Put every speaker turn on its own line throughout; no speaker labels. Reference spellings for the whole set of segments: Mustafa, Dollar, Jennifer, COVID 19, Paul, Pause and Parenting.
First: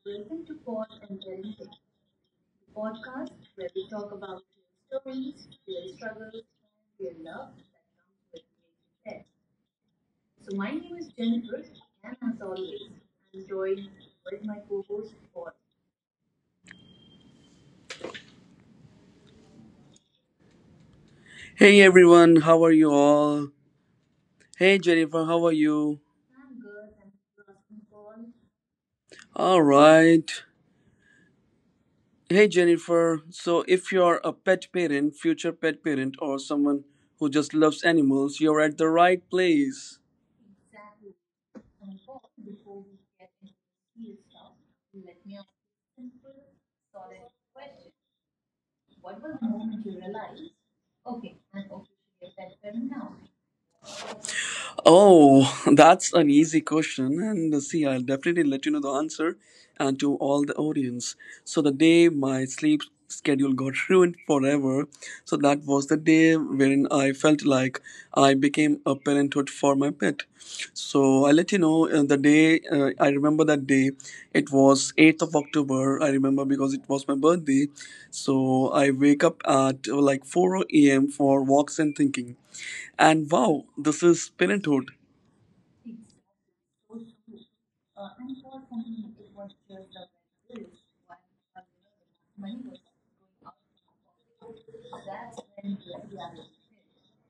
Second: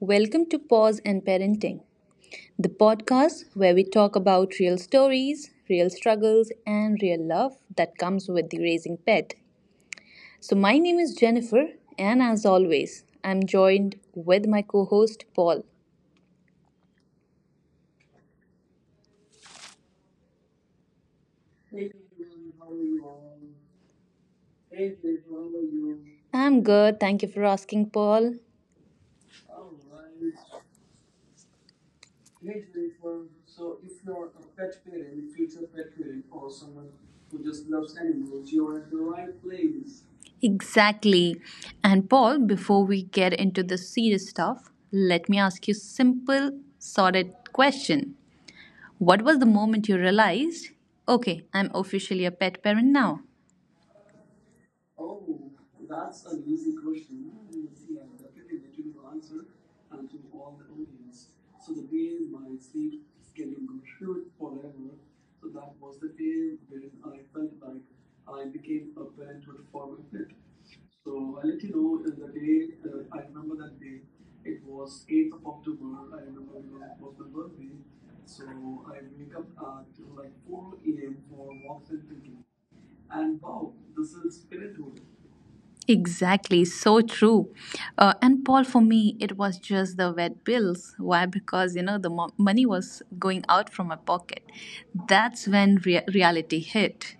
Welcome to Pause and Parenting, the podcast where we talk about real stories, real struggles, and real love that comes with the raising pet. So, my name is Jennifer, and as always, I'm joined with my co host, Paul.
Hey everyone, how are you all? Hey Jennifer, how are you?
I'm good. Thank you for asking, Paul.
All right. Hey Jennifer, so if you're a pet parent, future pet parent, or someone who just loves animals, you're at the right place.
Exactly. And Paul, before we get into the serious stuff, let me ask you a simple, sorted question. What was the moment you realized, okay, I'm officially a pet parent now?
Oh, that's an easy question. And see, I'll definitely let you know the answer and to all the audience. So, the day my sleep schedule got ruined forever, so that was the day wherein I felt like I became a parenthood for my pet. So, I'll let you know the day I remember that day. It was 8th of October. I remember because it was my birthday. So, I wake up at like 4 a.m. for walks and thinking and wow, this is parenthood.
Exactly, so true. And Paul, for me, it was just the vet bills. Why? Because, money was going out from my pocket. That's when reality hit.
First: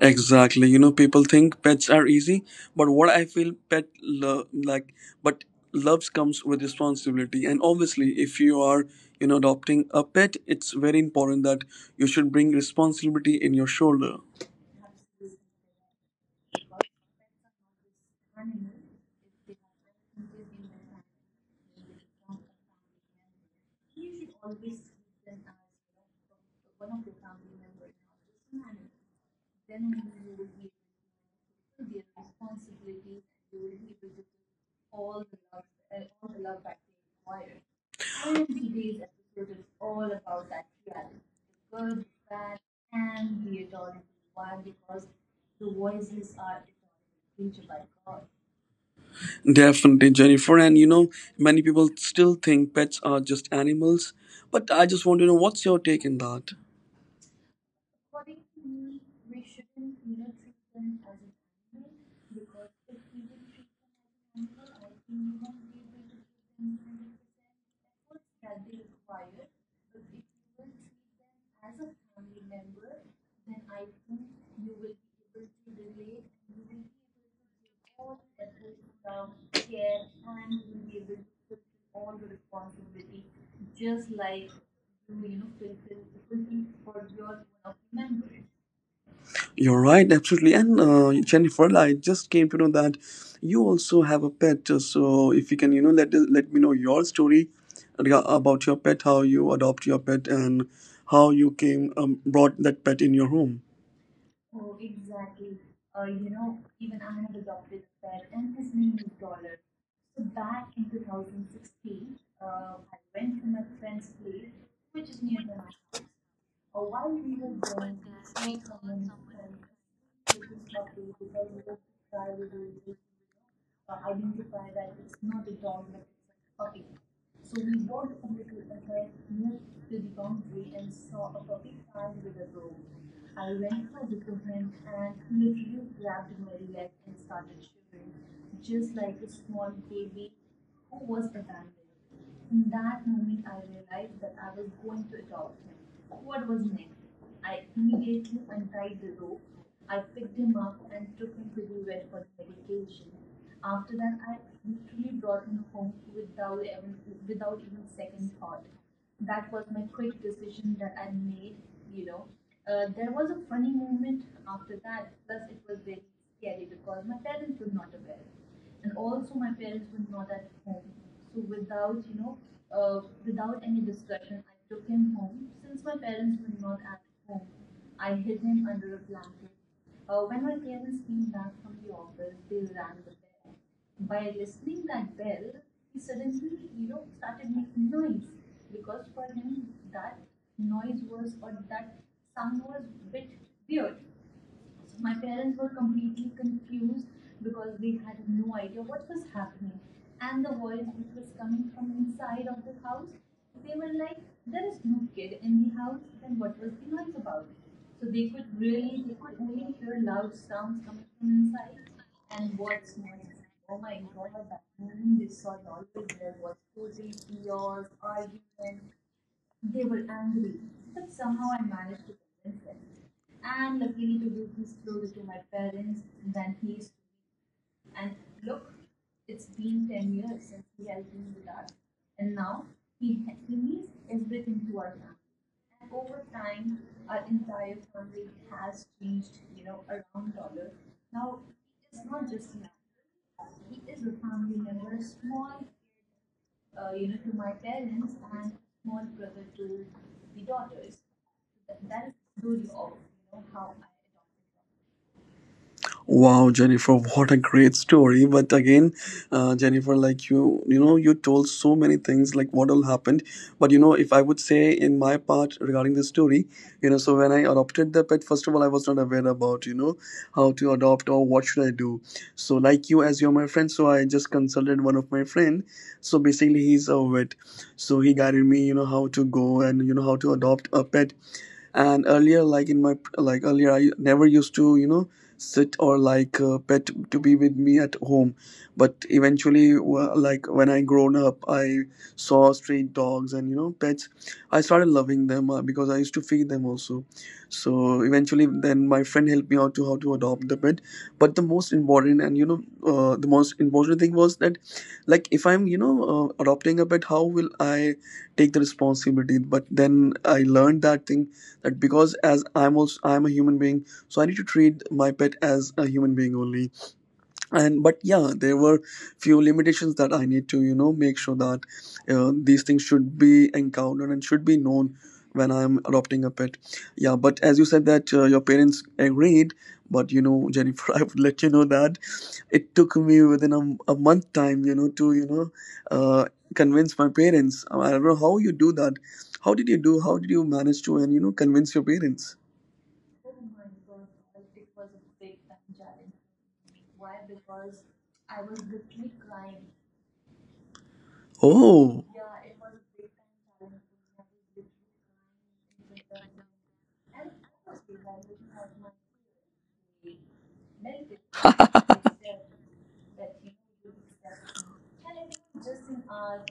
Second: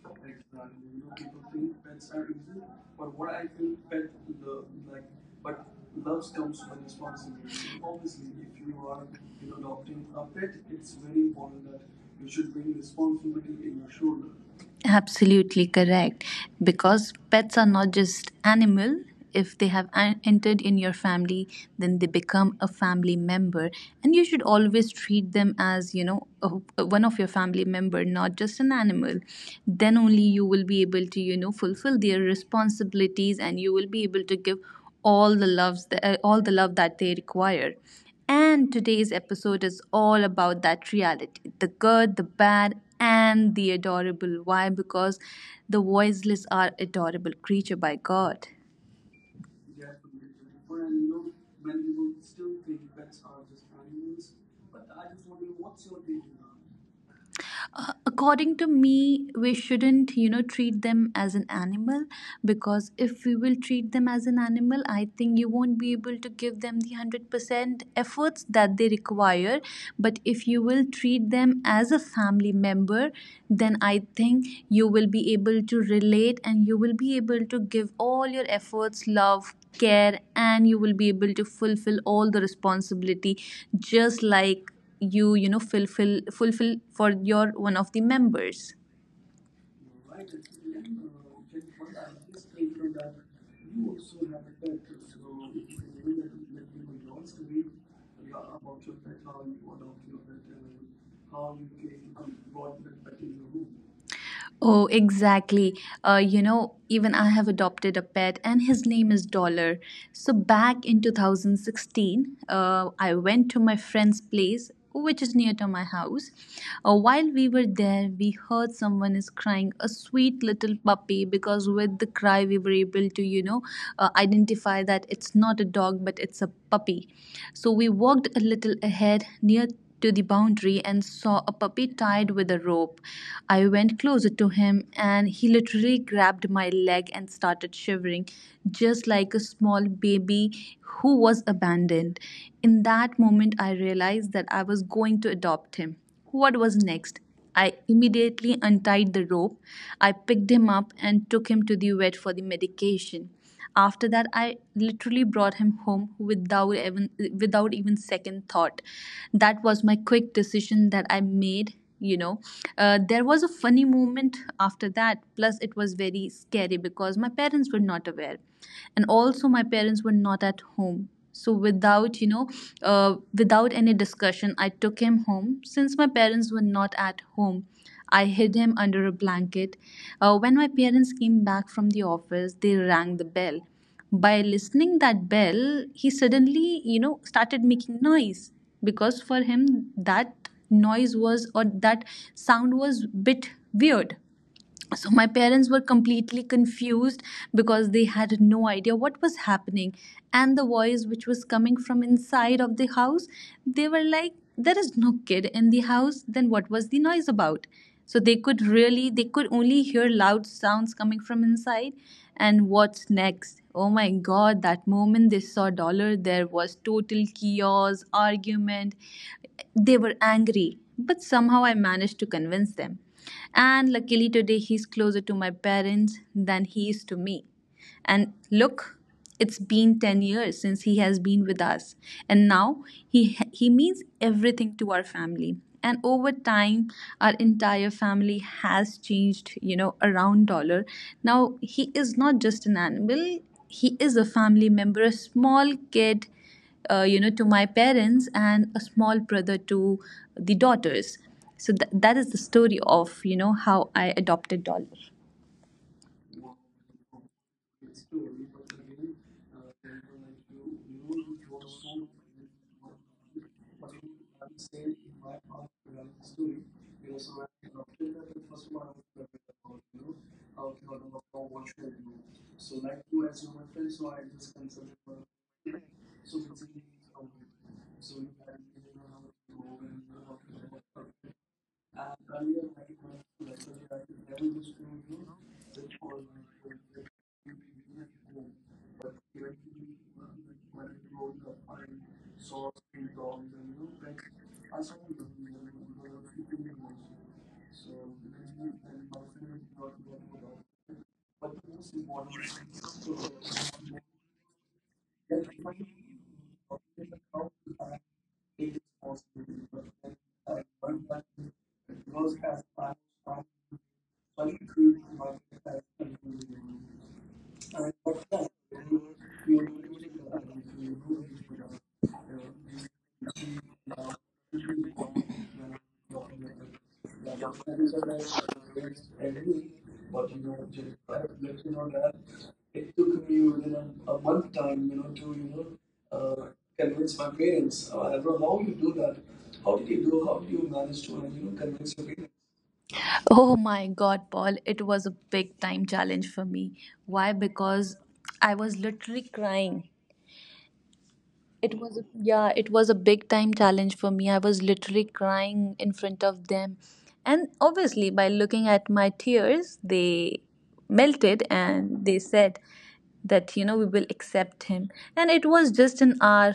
Exactly. People think pets are easy, but what I feel pet love like, but loves comes with responsibility. And obviously, if you are, adopting a pet, it's very important that you should bring responsibility in your shoulder.
Absolutely correct. Because pets are not just animal. If they have entered in your family, then they become a family member, and you should always treat them as a, one of your family member, not just an animal. Then only you will be able to fulfill their responsibilities, and you will be able to give all the loves all the love that they require, and today's episode is all about that reality, the good, the bad, and the adorable. Why? Because the voiceless are adorable creature by God.
Definitely, Jennifer. Many people still think pets are just animals, but I just want to know what's your take in that?
According to me, we shouldn't, you know, treat them as an animal because if we will treat them as an animal, I think you won't be able to give them the 100% efforts that they require. But if you will treat them as a family member, then I think you will be able to relate and you will be able to give all your efforts, love, care, and you will be able to fulfill all the responsibility just like you know fulfill fulfill for your one of the members.
You're right, absolutely. And Jennifer, I just came to know that you also have a pet. So if you can, let me know your story about your pet, how you adopt your pet, and how you came brought that pet in your home.
Oh, exactly. You know, even I have adopted a pet, and his name is Dollar. So, back in 2016, I went to my friend's place, which is near to my house. While we were there, we heard someone is crying a sweet little puppy, because with the cry, we were able to, you know, identify that it's not a dog but it's a puppy. So, we walked a little ahead near to the boundary and saw a puppy tied with a rope. I went closer to him and he literally grabbed my leg and started shivering, just like a small baby who was abandoned. In that moment, I realized that I was going to adopt him. What was next? I immediately untied the rope. I picked him up and took him to the vet for the medication. After that, I literally brought him home without even without even second thought. That was my quick decision that I made. You know, there was a funny moment after that. Plus, it was very scary because my parents were not aware, and also my parents were not at home. So without without any discussion, I took him home. Since my parents were not at home, I hid him under a blanket. When my parents came back from the office, they rang the bell. By listening that bell, he suddenly, you know, started making noise, because for him that noise was, or that sound was bit weird, so my parents were completely confused because they had no idea what was happening, and the voice which was coming from inside of the house, they were like there is no kid in the house, then what was the noise about. So they could really, they could only hear loud sounds coming from inside. And what's next? Oh my god, that moment they saw Dollar, there was total chaos, argument. They were angry, but somehow I managed to convince them. And luckily today he's closer to my parents than he is to me. And look, it's been 10 years since he has been with us. And now he means everything to our family. And over time our entire family has changed, you know, around Dollar. Now he is not just an animal, he is a family member, a small kid, you know, to my parents, and a small brother to the daughters. So that is the story of, you know, how I adopted Dollar.
Wow, Jennifer, what a great story! But again, Jennifer, like you, you told so many things, like what all happened. But you know, if I would say in my part regarding the story, you know, so when I adopted the pet, first of all, I was not aware about, you know, how to adopt or what should I do. So, like you, as you're my friend, so I just consulted one of my friend. So basically, he's a vet, so he guided me, you know, how to go and you know how to adopt a pet. And earlier, like in my like earlier, I never used to, you know, sit or like a pet to be with me at home. But eventually, like when I grown up, I saw stray dogs and you know pets. I started loving them because I used to feed them also. So eventually then my friend helped me out to how to adopt the pet. But the most important, and you know, the most important thing was that, like, if I'm, you know, adopting a pet, how will I take the responsibility? But then I learned that thing, that because as I'm also I'm a human being, so I need to treat my pet as a human being only. And but yeah, there were few limitations that I need to, you know, make sure that these things should be encountered and should be known when I'm adopting a pet. Yeah, but as you said that your parents agreed. But you know Jennifer, I would let you know that it took me within a month time, you know, to you know, uh, convince my parents. I don't know how you do that. How did you do, how did you manage to and you know convince your parents?
Oh my god, Paul, it was a big time challenge for me. Why? Because I was literally crying. It was a,
Oh,
yeah, it was a big time challenge for me. I was literally crying in front of them. And obviously by looking at my tears, they melted and they said that, you know, we will accept him. And it was just an hour.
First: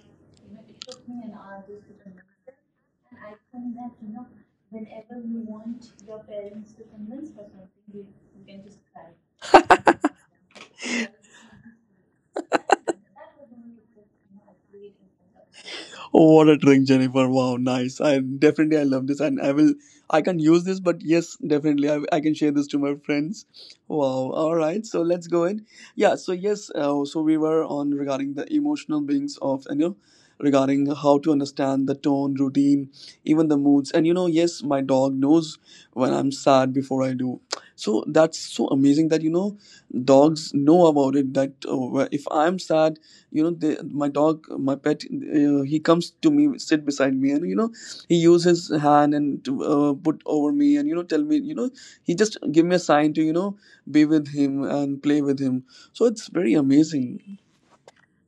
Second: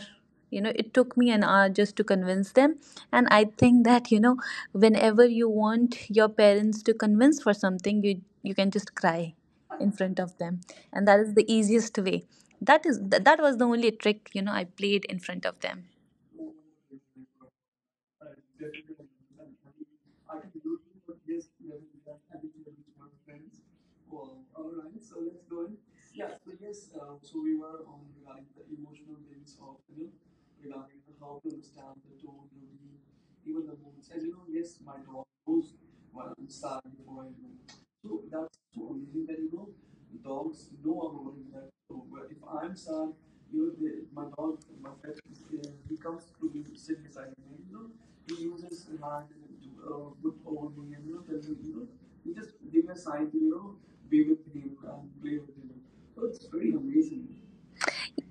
You know, it took me an hour just to convince them. And I think that, you know, whenever you want your parents to convince for something, you can just cry in front of them, and that is the easiest way. That is that was the only trick, you know, I played in front of them.
Oh, what a trick, Jennifer! Wow, nice. I definitely I love this, and I will. I can use this, but yes, definitely I can share this to my friends. Wow. All right. So let's go in. Yeah. So yes. So we were on regarding the emotional beings of you know regarding how to understand the tone, routine, even the moods, and you know yes, my dog knows when I'm sad before I do. So that's so amazing that you know dogs know about it. That if I'm sad, you know my dog my pet he comes to me, sit beside me, and you know he uses his hand and to put over me and you know tell me you know he just give me a sign to you know be with him and play with him. So it's very amazing.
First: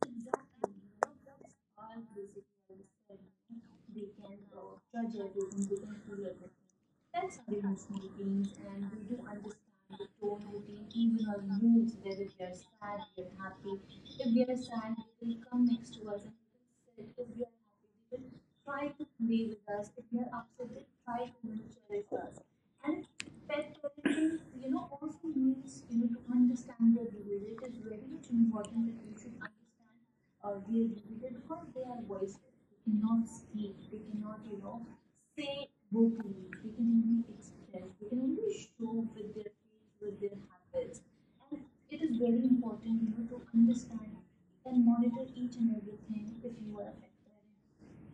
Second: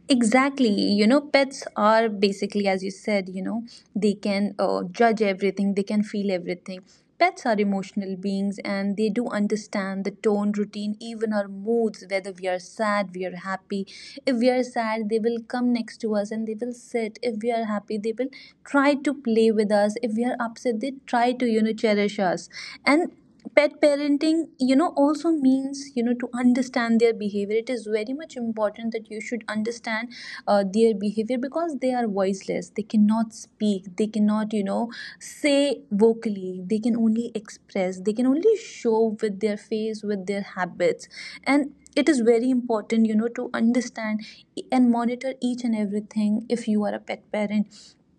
Exactly. You know, pets are basically, as you said, you know, they can judge everything, they can feel everything. Pets are emotional beings, and they do understand the tone, routine, even our moods, whether we are sad, we are happy. If we are sad they will come next to us and they will sit, if we are happy they will try to play with us, if we are upset they try to, you know, cherish us. And pet parenting, you know, also means, you know, to understand their behavior. It is very much important that you should understand their behavior, because they are voiceless, they cannot speak, they cannot, you know, say vocally, they can only express, they can only show with their face, with their habits. And it is very important, you know, to understand and monitor each and everything if you are a pet parent.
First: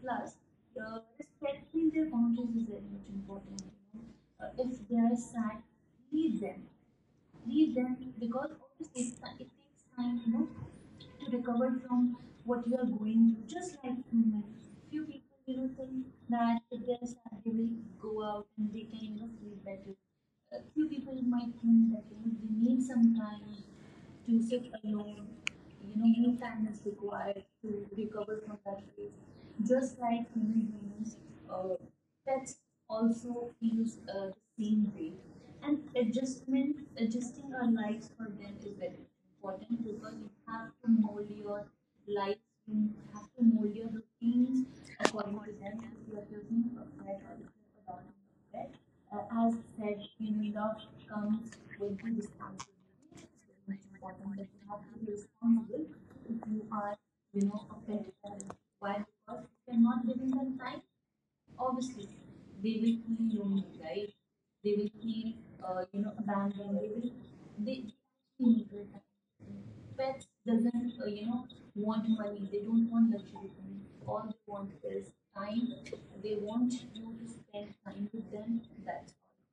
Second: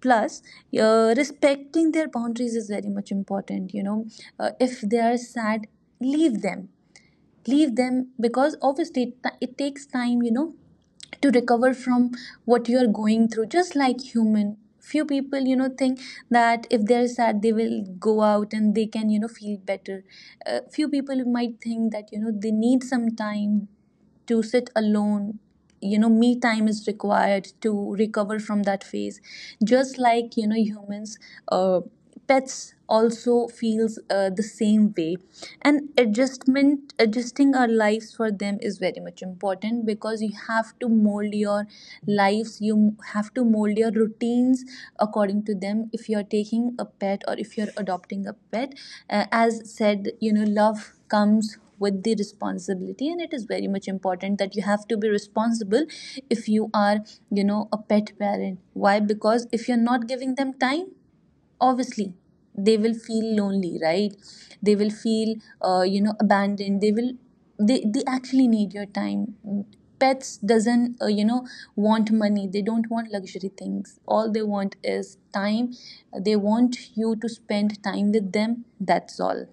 Plus, respecting their boundaries is very much important, you know. If they are sad, leave them. Leave them, because obviously it takes time, you know, to recover from what you are going through. Just like human, few people, you know, think that if they're sad they will go out and they can, you know, feel better. Few people might think that, you know, they need some time to sit alone. You know, me time is required to recover from that phase. Just like, you know, humans, uh, pets also feels the same way. And adjustment adjusting our lives for them is very much important, because you have to mold your lives, you have to mold your routines according to them if you're taking a pet or if you're adopting a pet. As said, you know, love comes with the responsibility, and it is very much important that you have to be responsible if you are, you know, a pet parent. Why? Because if you're not giving them time, obviously they will feel lonely, right? They will feel you know abandoned. They will, they actually need your time. Pets doesn't you know want money, they don't want luxury things, all they want is time. They want you to spend time with them, that's all.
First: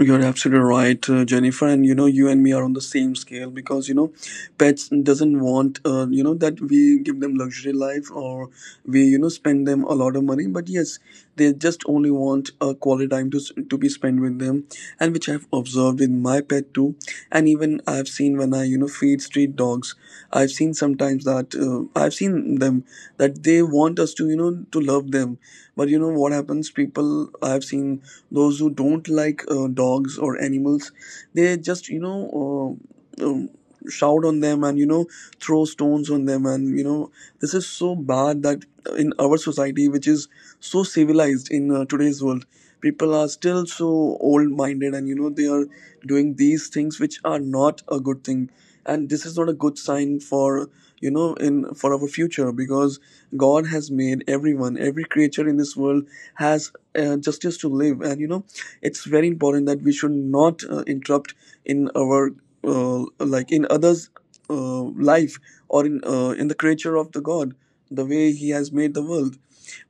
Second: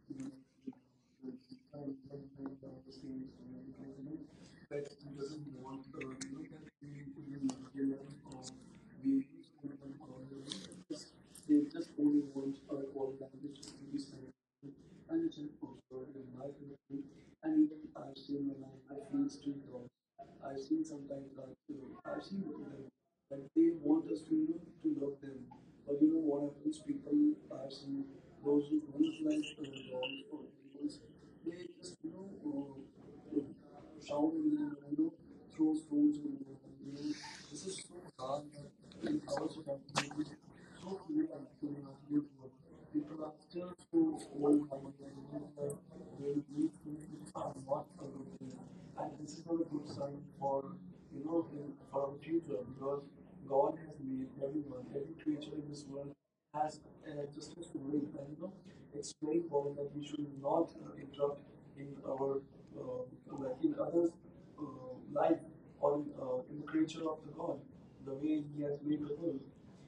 You're absolutely right, Jennifer. And you know, you and me are on the same scale because you know, pets doesn't want you know that we give them luxury life or we you know spend them a lot of money. But yes, they just only want a quality time to be spent with them, and which I've observed with my pet too. And even I've seen when I you know feed street dogs, I've seen sometimes that I've seen them that they want us to you know to love them. But you know what happens, people, I have seen those who don't like dogs or animals, they just you know shout on them and you know throw stones on them. And you know this is so bad that in our society which is so civilized in today's world, people are still so old minded and you know they are doing these things which are not a good thing. And this is not a good sign for you know in for our future, because god has made everyone, every creature in this world has justice to live. And you know it's very important that we should not interrupt in our like in others life, or in the creature of the god, the way he has made the world.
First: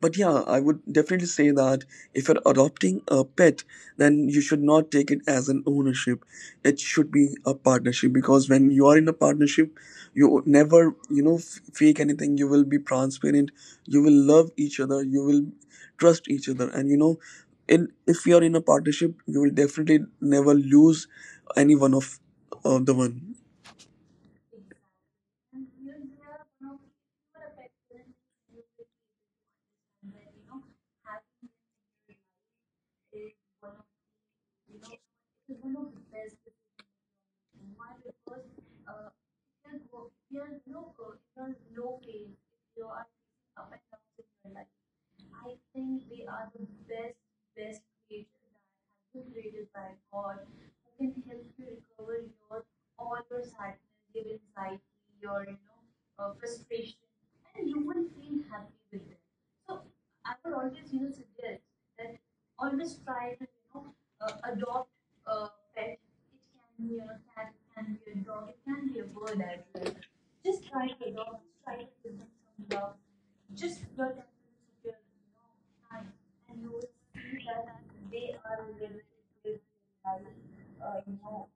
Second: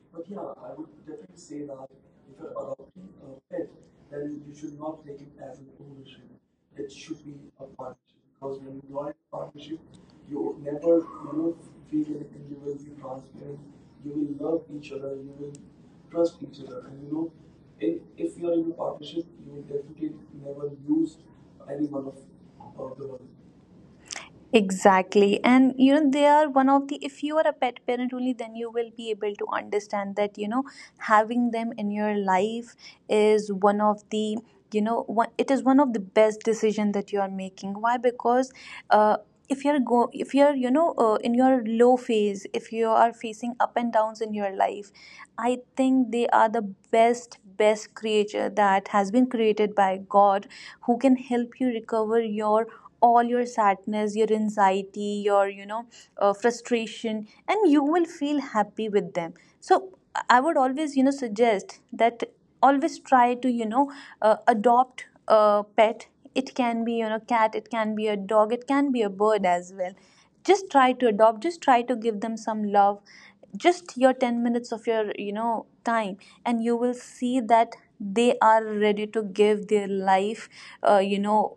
But yeah, I would definitely say that if you're adopting a pet, then you should not take it as an ownership. It should be a partnership, because when you are in a partnership, you never you know fake anything. You will be transparent, you will love each other, you will trust each other, and you know in if you are in a partnership, you will definitely never lose any one of the one.
Exactly. And you know, they are one of the, if you are a pet parent only, then you will be able to understand that, you know, having them in your life is one of the, it is one of the best decision that you are making. Why? Because, uh, if you're go if you're you know in your low phase, if you are facing up and downs in your life, I think they are the best creature that has been created by God, who can help you recover your all your sadness, your anxiety, your you know frustration, and you will feel happy with them. So I would always, you know, suggest that always try to, you know, adopt a pet. It can be, you know, cat, it can be a dog, it can be a bird as well. Just try to adopt, just try to give them some love, just your 10 minutes of your, you know, time, and you will see that they are ready to give their life, uh, you know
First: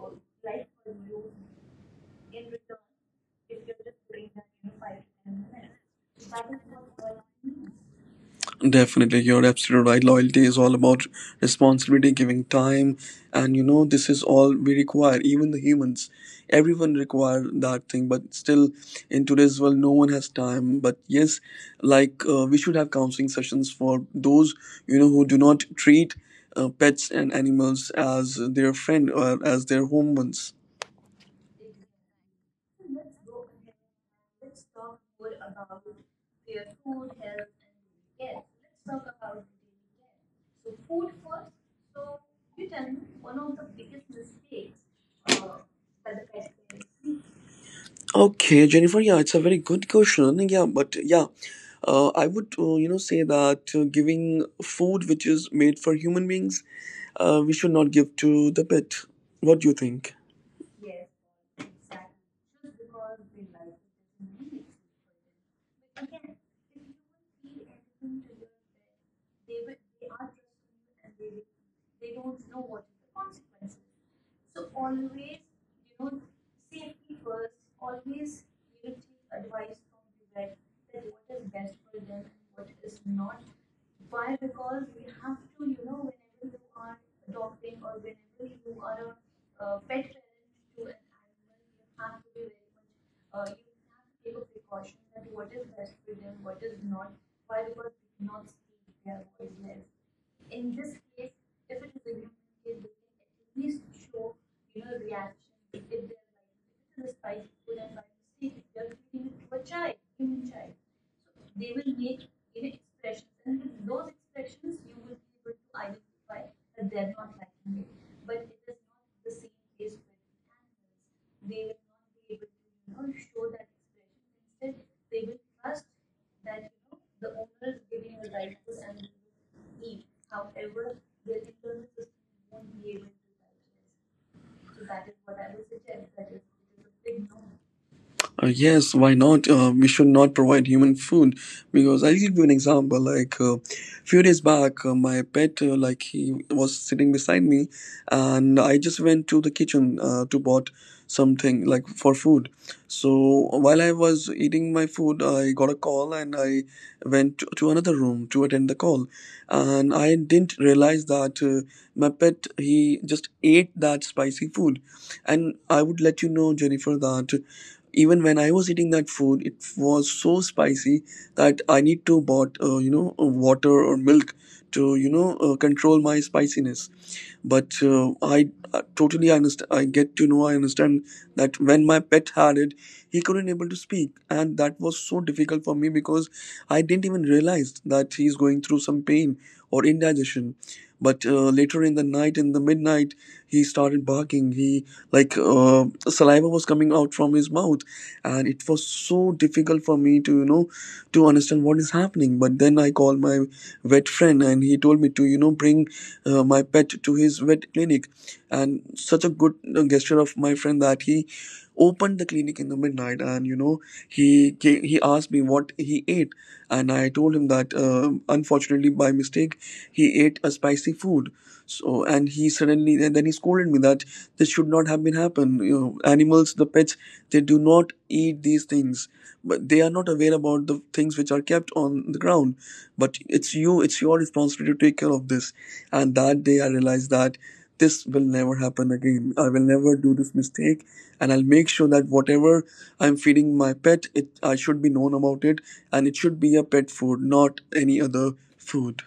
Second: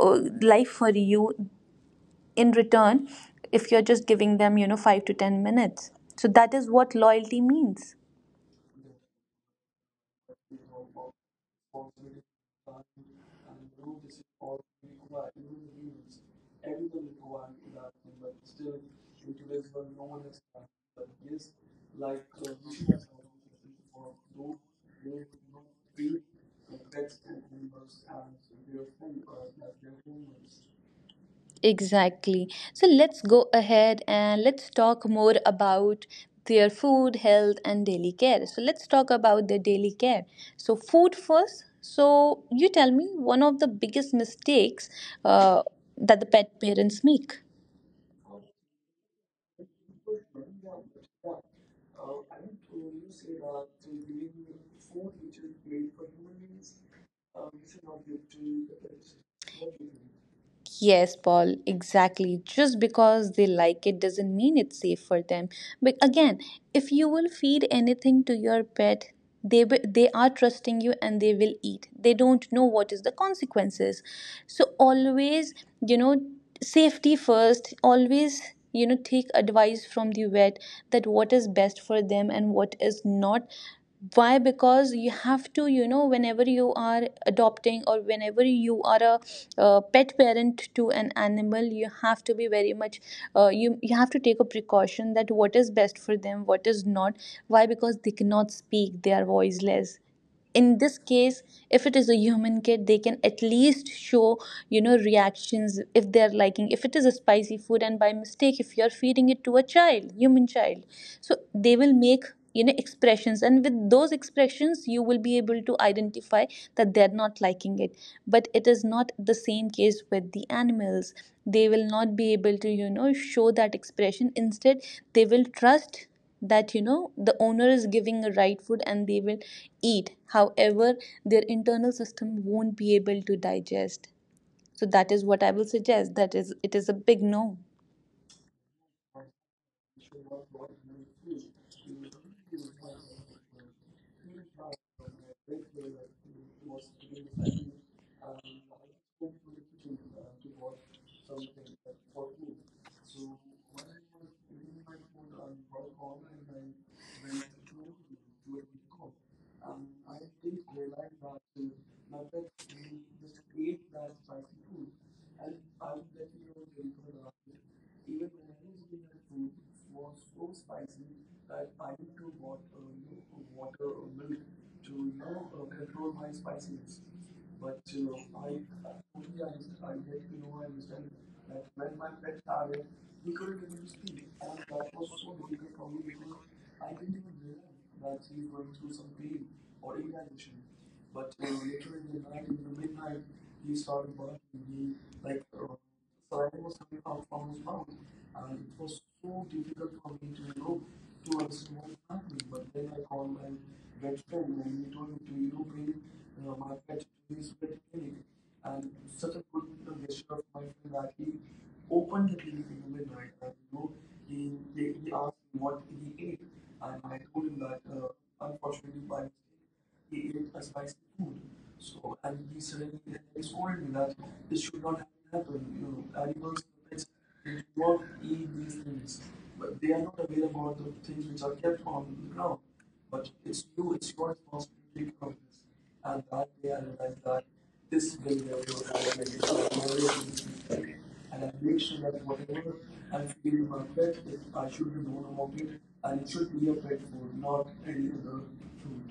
life for you, in return, if you're just giving them, you know, 5 to 10 minutes. So that is what loyalty means.
Definitely, you're absolutely right. Loyalty is all about responsibility, giving time, and you know this is all we require. Even the humans, everyone require that thing. But still, in today's world, no one has time. But yes, like we should have counseling sessions for those you know who do not treat pets and animals as their friend or as their home ones.
Exactly. So let's go ahead and let's talk more about their food, health, and daily care. So let's talk about their daily care. So, food first. So, you tell me one of the biggest mistakes uh, that the pet parents make.
Okay, Jennifer, yeah, it's a very good question. Yeah, but yeah, I would, you know, say that giving food which is made for human beings, we should not give to the pet. What do you think?
Yes, Paul, exactly. Just because they like it doesn't mean it's safe for them. But again, if you will feed anything to your pet, they are trusting you and they will eat. They don't know what is the consequences. So always, you know, safety first. Always, take advice from the vet that what is best for them and what is not. Why? Because you have to, whenever you are adopting or whenever you are a pet parent to an animal, you have to be very much — you have to take a precaution that what is best for them, what is not. Why? Because they cannot speak, they are voiceless in this case. If it is a human kid, they can at least show, reactions if they're liking, if it is a spicy food and by mistake if you're feeding it to a child, human child, so they will make, expressions, and with those expressions you will be able to identify that they're not liking it. But it is not the same case with the animals. They will not be able to, show that expression. Instead, they will trust that, the owner is giving the right food, and they will eat. However, their internal system won't be able to digest. So that is what I will suggest: that is, it is a big no.
Yes, why not? We should not provide human food because I'll give you an example. Like a few days back, my pet, like he was sitting beside me, and I just went to the kitchen to bought something like for food. So while I was eating my food, I got a call and I went to another room to attend the call, and I didn't realize that my pet he just ate that spicy food. And I would let you know, Jennifer, that even when I was eating that food, it was so spicy that I need to bought you know water or milk to you know control my spiciness. But I totally understand. I get to know. I understand that when my pet had it, he couldn't able to speak, and that was so difficult for me because I didn't even realize that he's going through some pain or indigestion. But later in the night, in the midnight, he started barking. He like saliva was coming out from his mouth, and it was so difficult for me to you know to understand what is happening. But then I called my vet friend, and he told me to bring my pet to his vet clinic, and such a good gesture of my friend that he opened the clinic in the midnight. And he came, he asked me what he ate, and I told him that unfortunately, by mistake, he ate a spicy food. So and he suddenly and then he scolded me that this should not have been happen. You know, animals, the pets, they do not eat these things, but they are not aware about the things which are kept on the ground. But it's you, it's your responsibility to take care of this. And that day I realized that this will never happen again, I will never do this mistake, and I'll make sure that whatever I'm feeding my pet, it, I should be known about it, and it should be a pet food, not any other food.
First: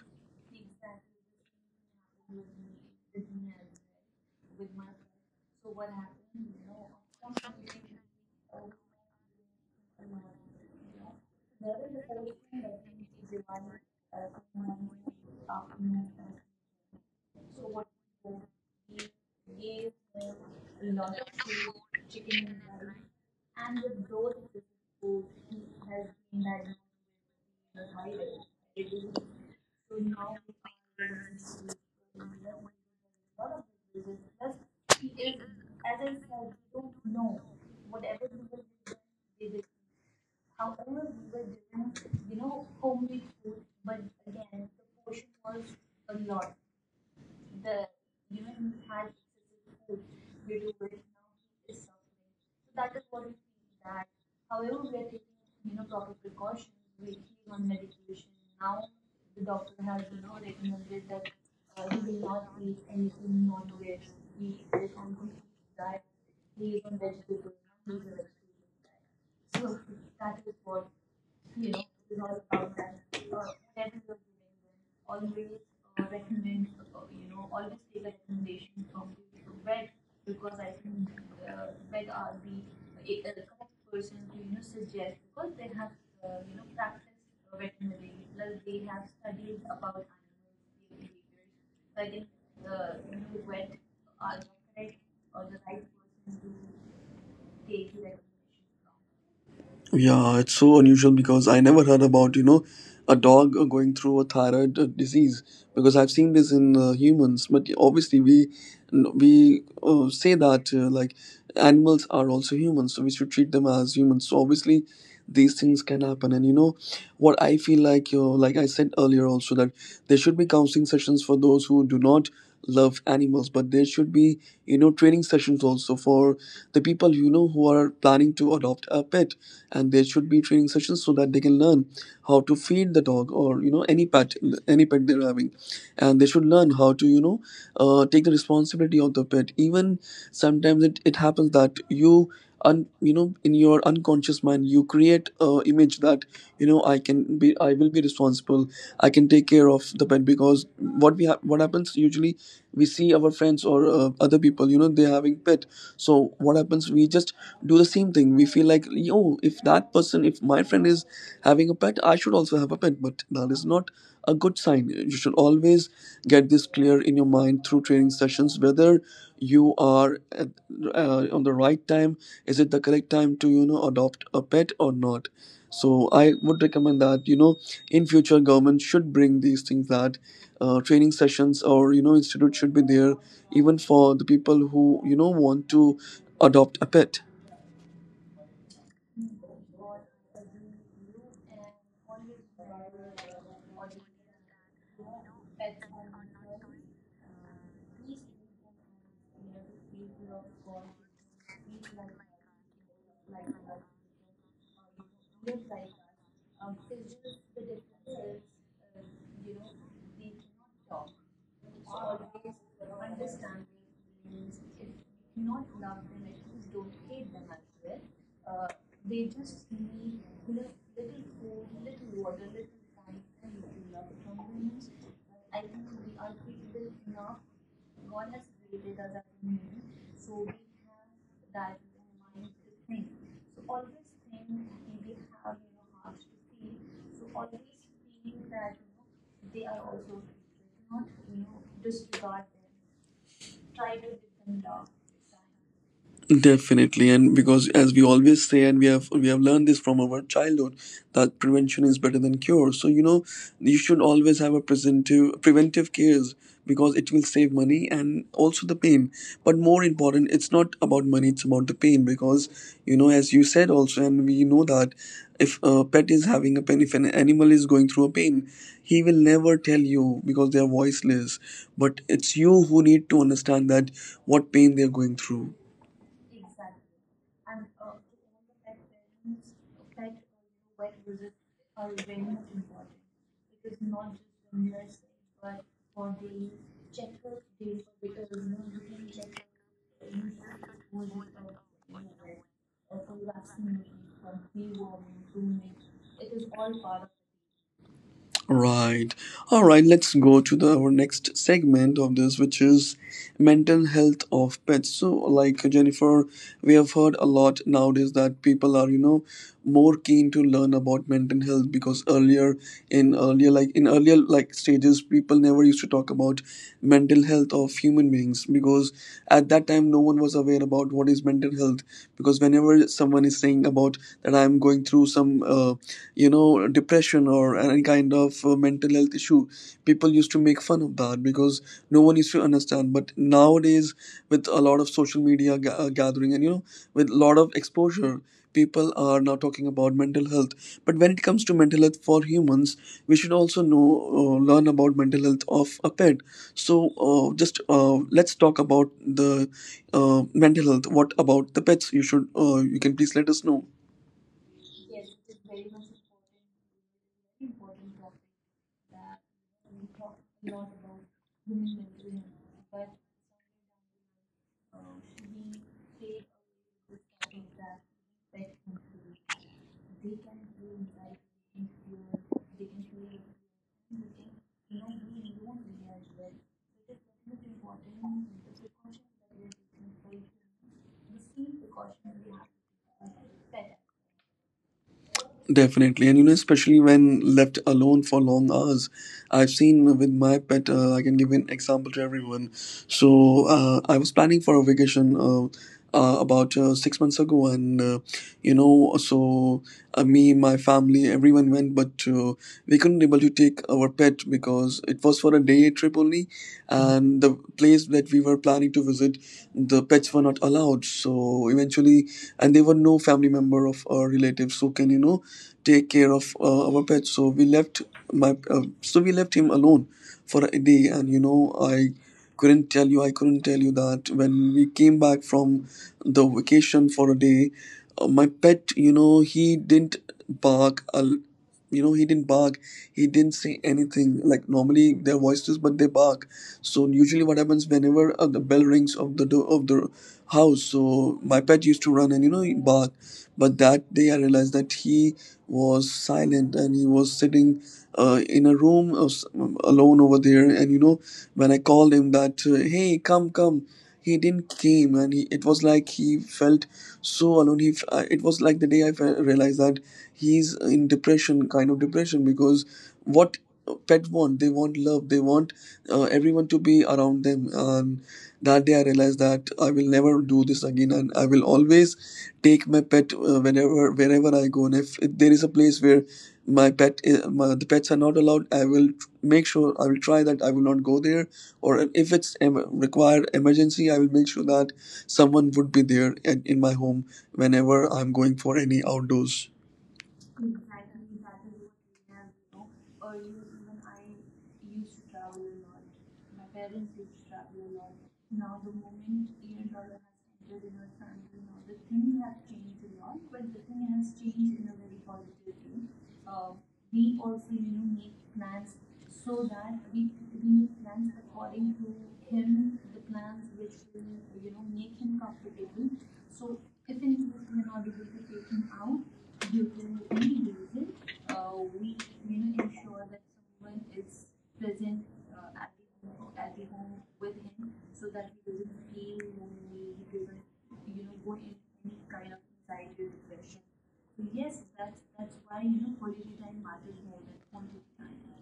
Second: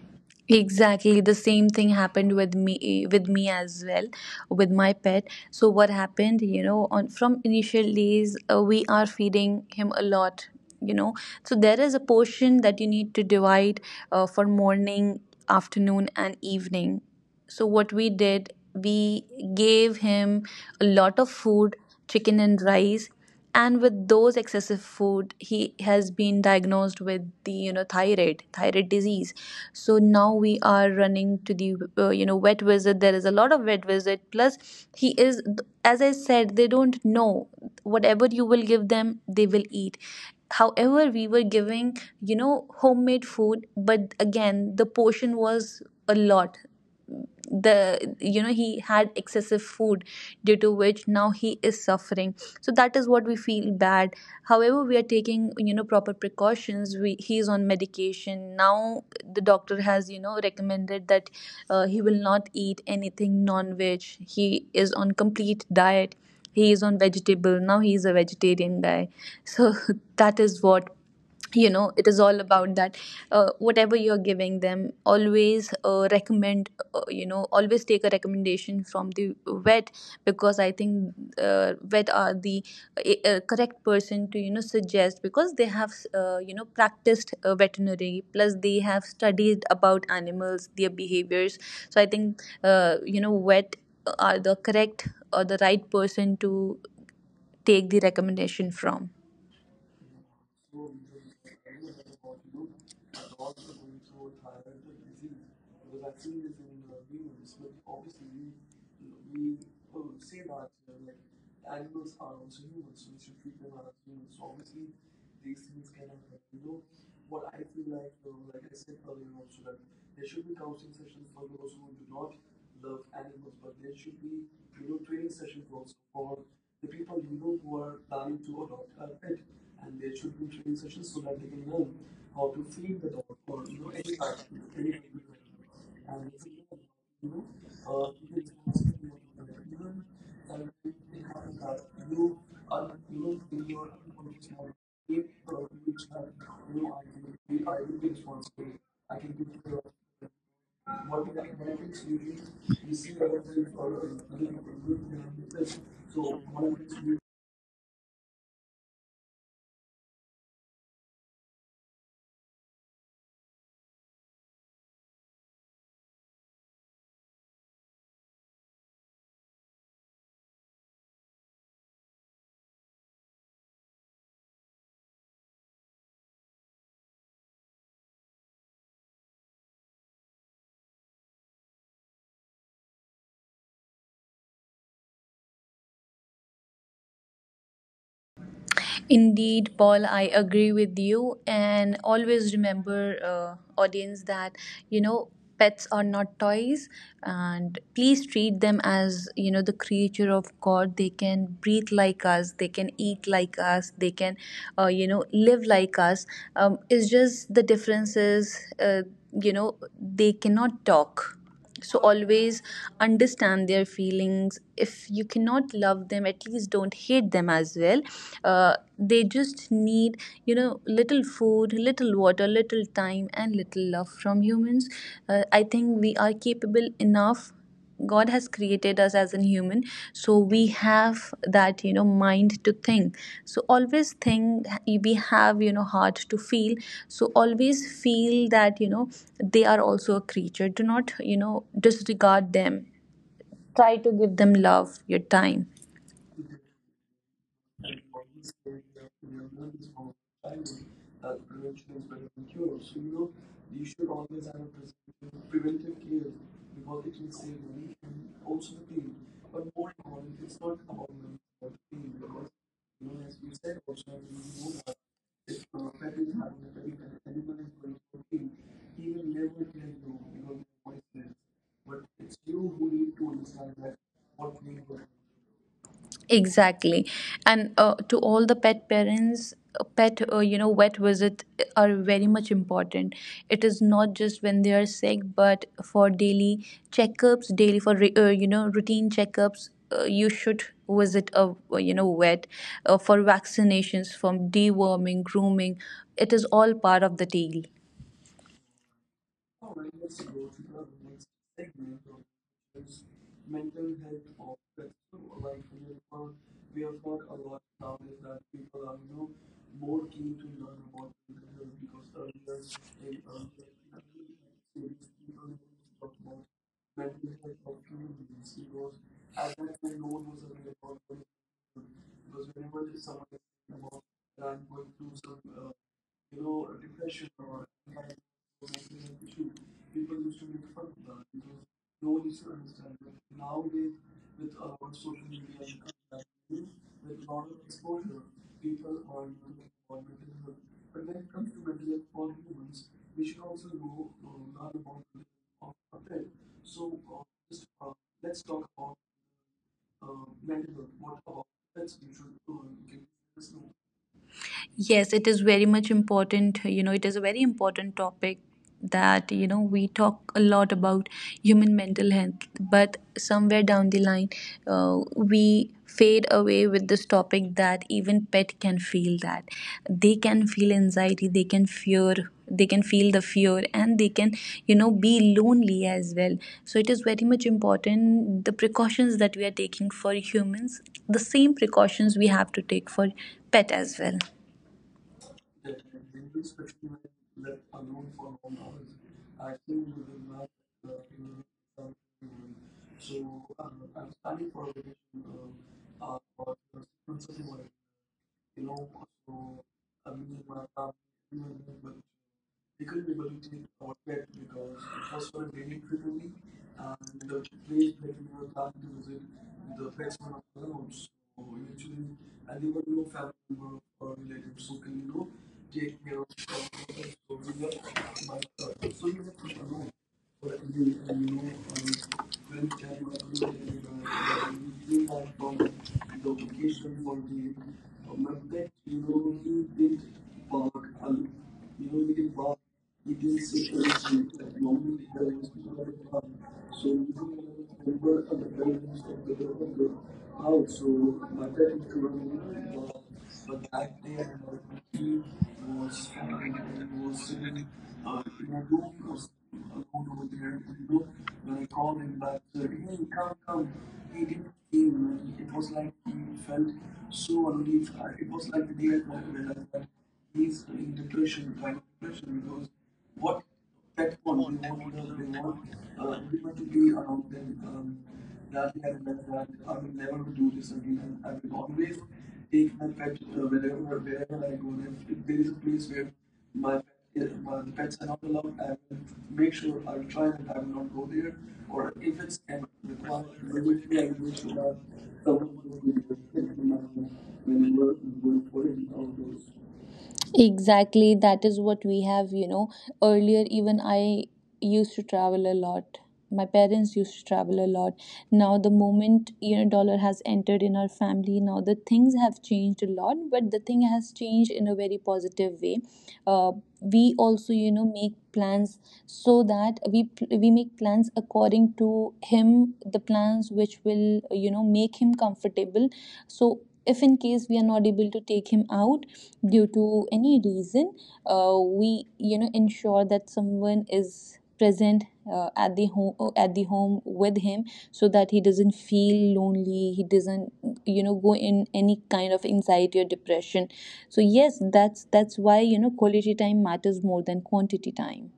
Exactly, the same thing happened with me as well, with my pet. So what happened, on from initial days, we are feeding him a lot, you know. So there is a portion that you need to divide, for morning, afternoon, and evening. So what we did, we gave him a lot of food, chicken and rice, and with those excessive food, he has been diagnosed with the, thyroid disease. So now we are running to the vet visit. There is a lot of vet visit. Plus, he is, as I said, they don't know, whatever you will give them, they will eat. However, we were giving, homemade food, but again the portion was a lot. The you know He had excessive food due to which now he is suffering. So that is what we feel bad. However, we are taking, proper precautions. We He is on medication now. The doctor has, recommended that he will not eat anything non-veg. He is on complete diet. He is on vegetable now. He is a vegetarian guy. So that is what, it is all about. That, whatever you're giving them, always recommend, always take a recommendation from the vet. Because I think vet are the correct person to, suggest, because they have, practiced veterinary, plus they have studied about animals, their behaviors. So I think vet are the correct or the right person to take the recommendation from.
Yeah, it's so unusual because I never heard about, you know, a dog going through a thyroid disease, because I've seen this in humans, but obviously we say that like animals are also humans, so we should treat them as humans. So obviously these things can happen. And you know what I feel, like you, like I said earlier also, that there should be counseling sessions for those who do not love animals, but there should be, you know, training sessions also for the people, you know, who are planning to adopt a pet. And there should be training sessions so that they can learn how to feed the dog or, you know, any pet, any pet they're having. And they should learn how to, you know, take the responsibility of the pet. Even sometimes it happens that you you know, in your unconscious mind, you create a image that, you know, I will be responsible, I can take care of the pet. Because what happens usually, we see our friends or other people, you know, they're having pet. So what happens, we just do the same thing. We feel like, yo, if that person, if my friend is having a pet, I should also have a pet. But that is not a good sign. You should always get this clear in your mind through training sessions whether you are at, on the right time, is it the correct time to, you know, adopt a pet or not. So I would recommend that, you know, in future, government should bring these things that training sessions or, you know, institute should be there even for the people who, you know, want to adopt a pet.
Indeed, Paul, I agree with you. And always remember, audience, that, you know pets are not toys, and please treat them as, the creature of God. They can breathe like us, they can eat like us, they can, live like us. It's just the differences. They cannot talk, so always understand their feelings. If you cannot love them, at least don't hate them as well. They just need, little food, little water, little time, and little love from humans. I think we are capable enough. God has created us as a human, so we have that, mind to think. So always think. We have, heart to feel. So always feel that, they are also a creature. Do not, disregard them. Try to give them love, your time.
Definitely, and because as we always say, and we have learned this from our childhood, that prevention is better than cure. So you know, you should always have a preventive cares, because it will save money and also the pain. But more important, it's not about money; it's about the pain. Because, you know, as you said also, and we know that if a pet is having a pain, if an animal is going through a pain, he will never tell you because they are voiceless. But it's you who need to understand that what pain they are going through.
Exactly. And to all the pet parents, vet visit are very much important. It is not just when they are sick, but for daily checkups, daily for, routine checkups. You should visit a, vet, for vaccinations, from deworming, grooming. It is all part of the deal.
Right. All right, let's go to the our next segment of this, which is mental health of pets. So, like, Jennifer, we have heard a lot nowadays that people are, you know, more keen to learn about mental health, because earlier, in earlier like stages, people never used to talk about mental health of human beings, because at that time no one was aware about what is mental health. Because whenever someone is saying about that I'm going through some you know, depression or any kind of mental health issue, people used to make fun of that because no one used to understand. But nowadays, with a lot of social media gathering and, you know, with a lot of exposure, people are now talking about mental health. But when it comes to mental health for humans, we should also know, learn about mental health of a pet. So just let's talk about the mental health. What about the pets? You should you can please let us know.
Yes, it is very much important. It is a very important topic that, we talk a lot about human mental health, but somewhere down the line, we fade away with this topic that even pet can feel that. They can feel anxiety, they can fear, they can feel the fear, and they can, be lonely as well. So it is very much important, the precautions that we are taking for humans, the same precautions we have to take for pet as well.
Definitely, and you know, especially when left alone for long hours, I've seen with my pet. I can give an example to everyone. So I was planning for a vacation about 6 months ago, and you know, so me, my family, everyone went, but we couldn't able to take our pet because it was for a day trip only, and the place that we were planning to visit, the pets were not allowed. So eventually, and there were no family member of our relatives who can, you know, take care of our pet, so we left him alone for a day. And you know, I couldn't tell you I couldn't tell you that when we came back from the vacation for a day, my pet, you know, he didn't bark a l- you know he didn't bark, he didn't say anything. Like normally their voices, but they bark. So usually what happens, whenever the bell rings of the door of the house, so my pet used to run and, you know, bark. But that day I realized that he was silent and he was sitting in a room of, alone over there. And you know, when I called him that, hey, come, come, he didn't came. And it was like he felt so alone. It was like the day I realized that he's in depression, kind of depression. Because what pet want, they want love, they want everyone to be around them. And that day I realized that I will never do this again, and I will always take my pet whenever, wherever I go. And if there is a place where my pet I- my, the pets are not allowed, I will make sure, I will try, that I will not go there. Or if it's required emergency, I will make sure that someone would be there in my home, whenever I'm going for any outdoors.
Exactly, that is what we have. Earlier, even I used to travel a lot. My parents used to travel a lot. Now, the moment, dollar has entered in our family, now the things have changed a lot, but the thing has changed in a very positive way. Uh, we also, make plans so that we make plans according to him, the plans which will, make him comfortable. So if in case we are not able to take him out due to any reason, we, ensure that someone is present, at the home with him, so that he doesn't feel lonely, he doesn't, go in any kind of anxiety or depression. So yes, that's why, quality time matters more than quantity time.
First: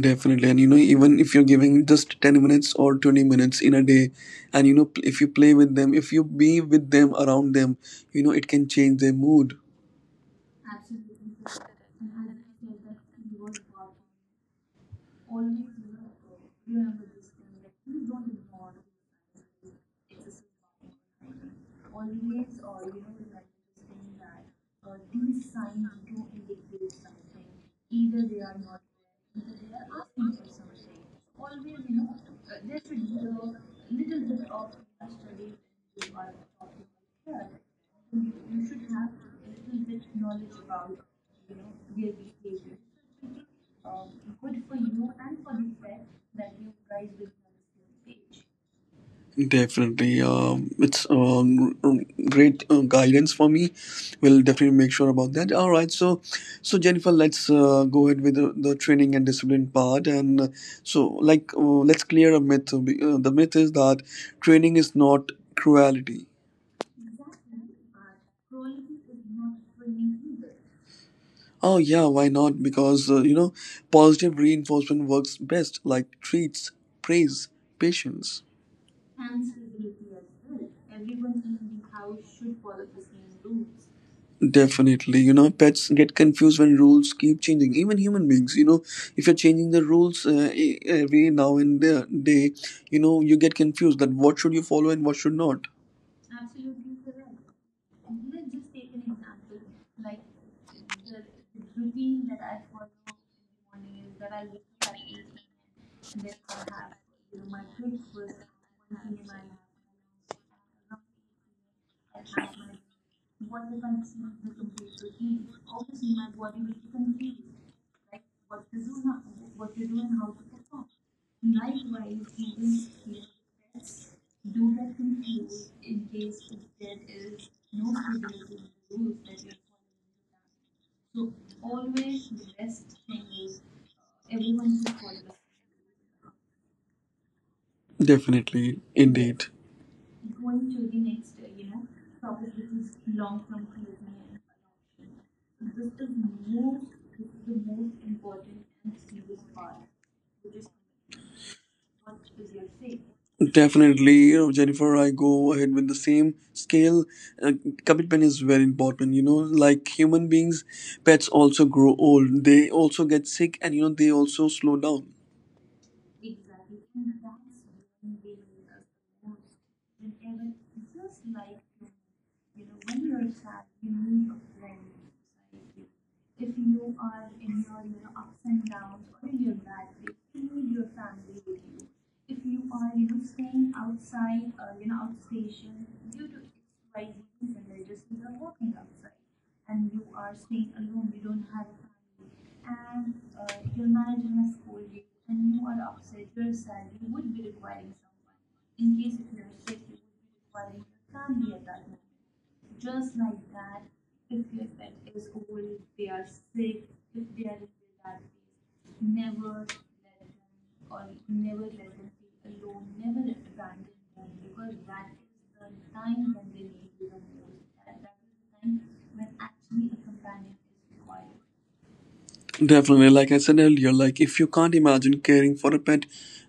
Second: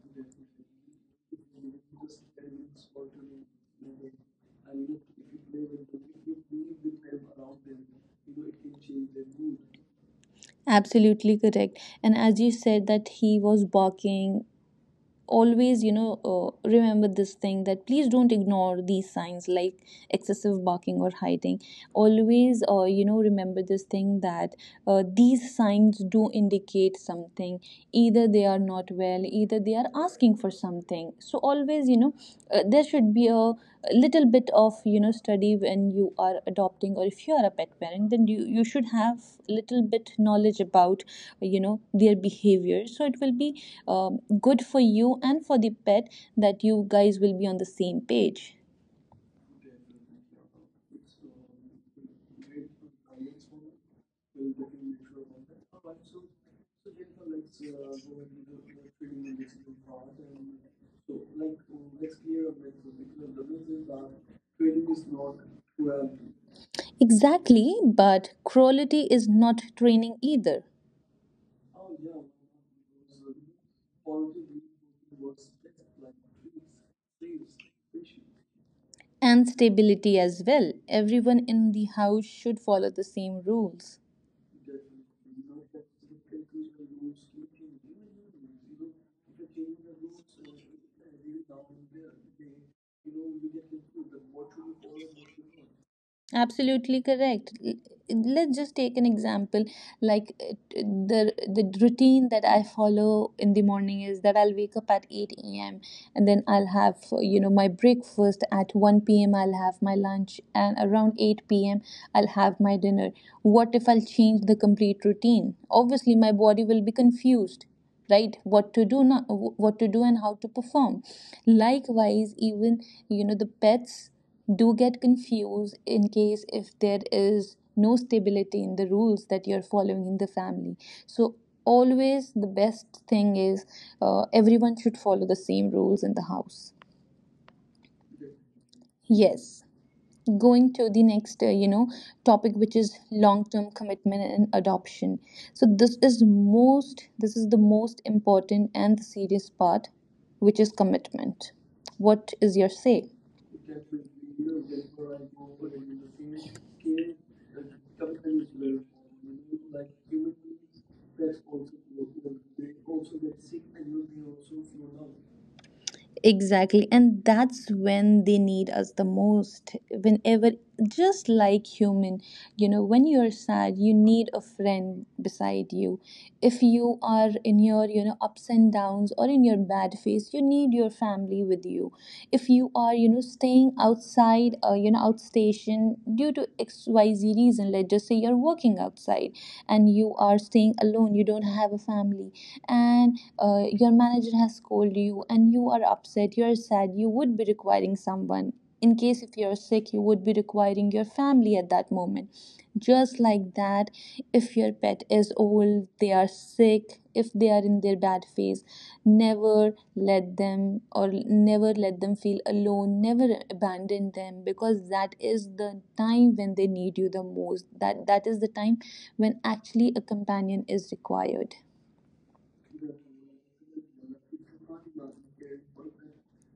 Definitely. And you know, even if you're giving just 10 minutes or 20 minutes in a day, and you know, if you play with them, if you be with them, around them, you know, it can change their mood.
Absolutely correct. And as you said that he was barking, always, remember this thing, that please don't ignore these signs like excessive barking or hiding. Always, remember this thing that these signs do indicate something. Either they are not well, either they are asking for something. So always, there should be a little bit of, study when you are adopting, or if you are a pet parent, then you should have little bit knowledge about, their behavior, so it will be um, good for you and for the pet, that you guys will be on the same page.
Definitely. It's great guidance for me. We'll definitely make sure about that. All right. So, so Jennifer, let's go ahead with the training and discipline part. And so, like, let's clear a myth. The myth is that training is not cruelty.
Exactly, but cruelty is not training either.
Oh, yeah, why not? Because, you know, positive reinforcement works best, like treats, praise, patience.
And stability as well. Everyone in the house should follow the same rules.
Definitely, you know, pets get confused when rules keep changing. Even human beings, you know, if you're changing the rules every now and day, you know, you get confused that what should you follow and what should not.
Absolutely correct. Let's just take an example. Like, the routine that I follow in the morning is that I'll wake up at 8 a.m. and then I'll have, my breakfast at 1 p.m., I'll have my lunch, and around 8 p.m. I'll have my dinner. What if I'll change the complete routine? Obviously, my body will be confused, right? What to do now, what to do, and how to perform. Likewise, even, the pets do get confused in case if there is no stability in the rules that you're following in the family. So always, the best thing is, everyone should follow the same rules in the house.
Definitely, indeed.
Yes, going to the next, topic, which is long term commitment and adoption. So this is the most important and the serious part, which is commitment. What is your say?
Definitely, you know, Jennifer, I go ahead with the same scale. Uh, commitment is very important, you know, like human beings, pets also grow old. They also get sick and, you know, they also slow down.
Exactly. And that's when they need us the most. Whenever, just like human, when you're sad, you need a friend beside you. If you are in your, ups and downs or in your bad phase, you need your family with you. If you are, staying outside, outstation due to XYZ reason, let's just say you're working outside and you are staying alone, you don't have a family. And your manager has called you and you are upset, you are sad, you would be requiring someone. In case if you're sick, you would be requiring your family at that moment. Just like that, if your pet is old, they are sick, if they are in their bad phase, never let them, or never let them feel alone, never abandon them, because that is the time when they need you the most. That is the time when actually a companion is required.
Definitely, like I said earlier, like if you can't imagine caring for a pet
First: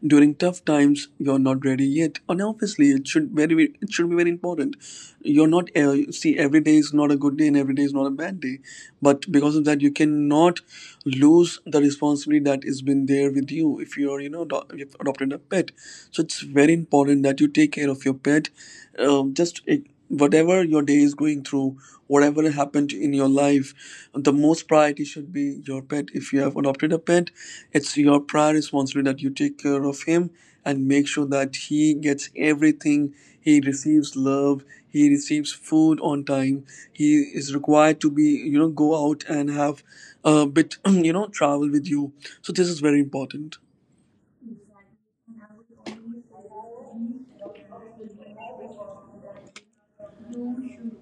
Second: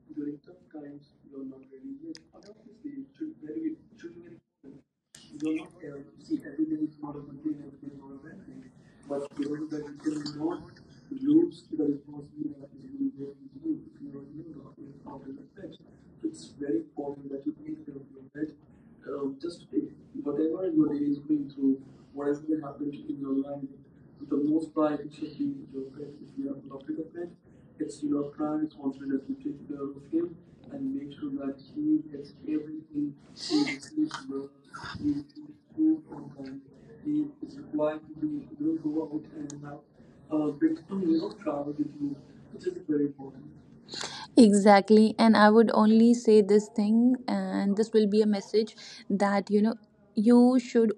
during tough times, you're not ready yet. And obviously, it should very it should be very important. You're not see, every day is not a good day and every day is not a bad day, but because of that, you cannot lose the responsibility that has been there with you if you're, you know, you've adopted a pet. So it's very important that you take care of your pet. Just whatever your day is going through, whatever happened in your life, the most priority should be your pet. If you have adopted a pet, it's your prior responsibility that you take care of him and make sure that he gets everything. He receives love, he receives food on time, he is required to be, you know, go out and have a bit, you know, travel with you. So, this is very important.
Exactly. And I would only say this thing, and this will be a message that, you should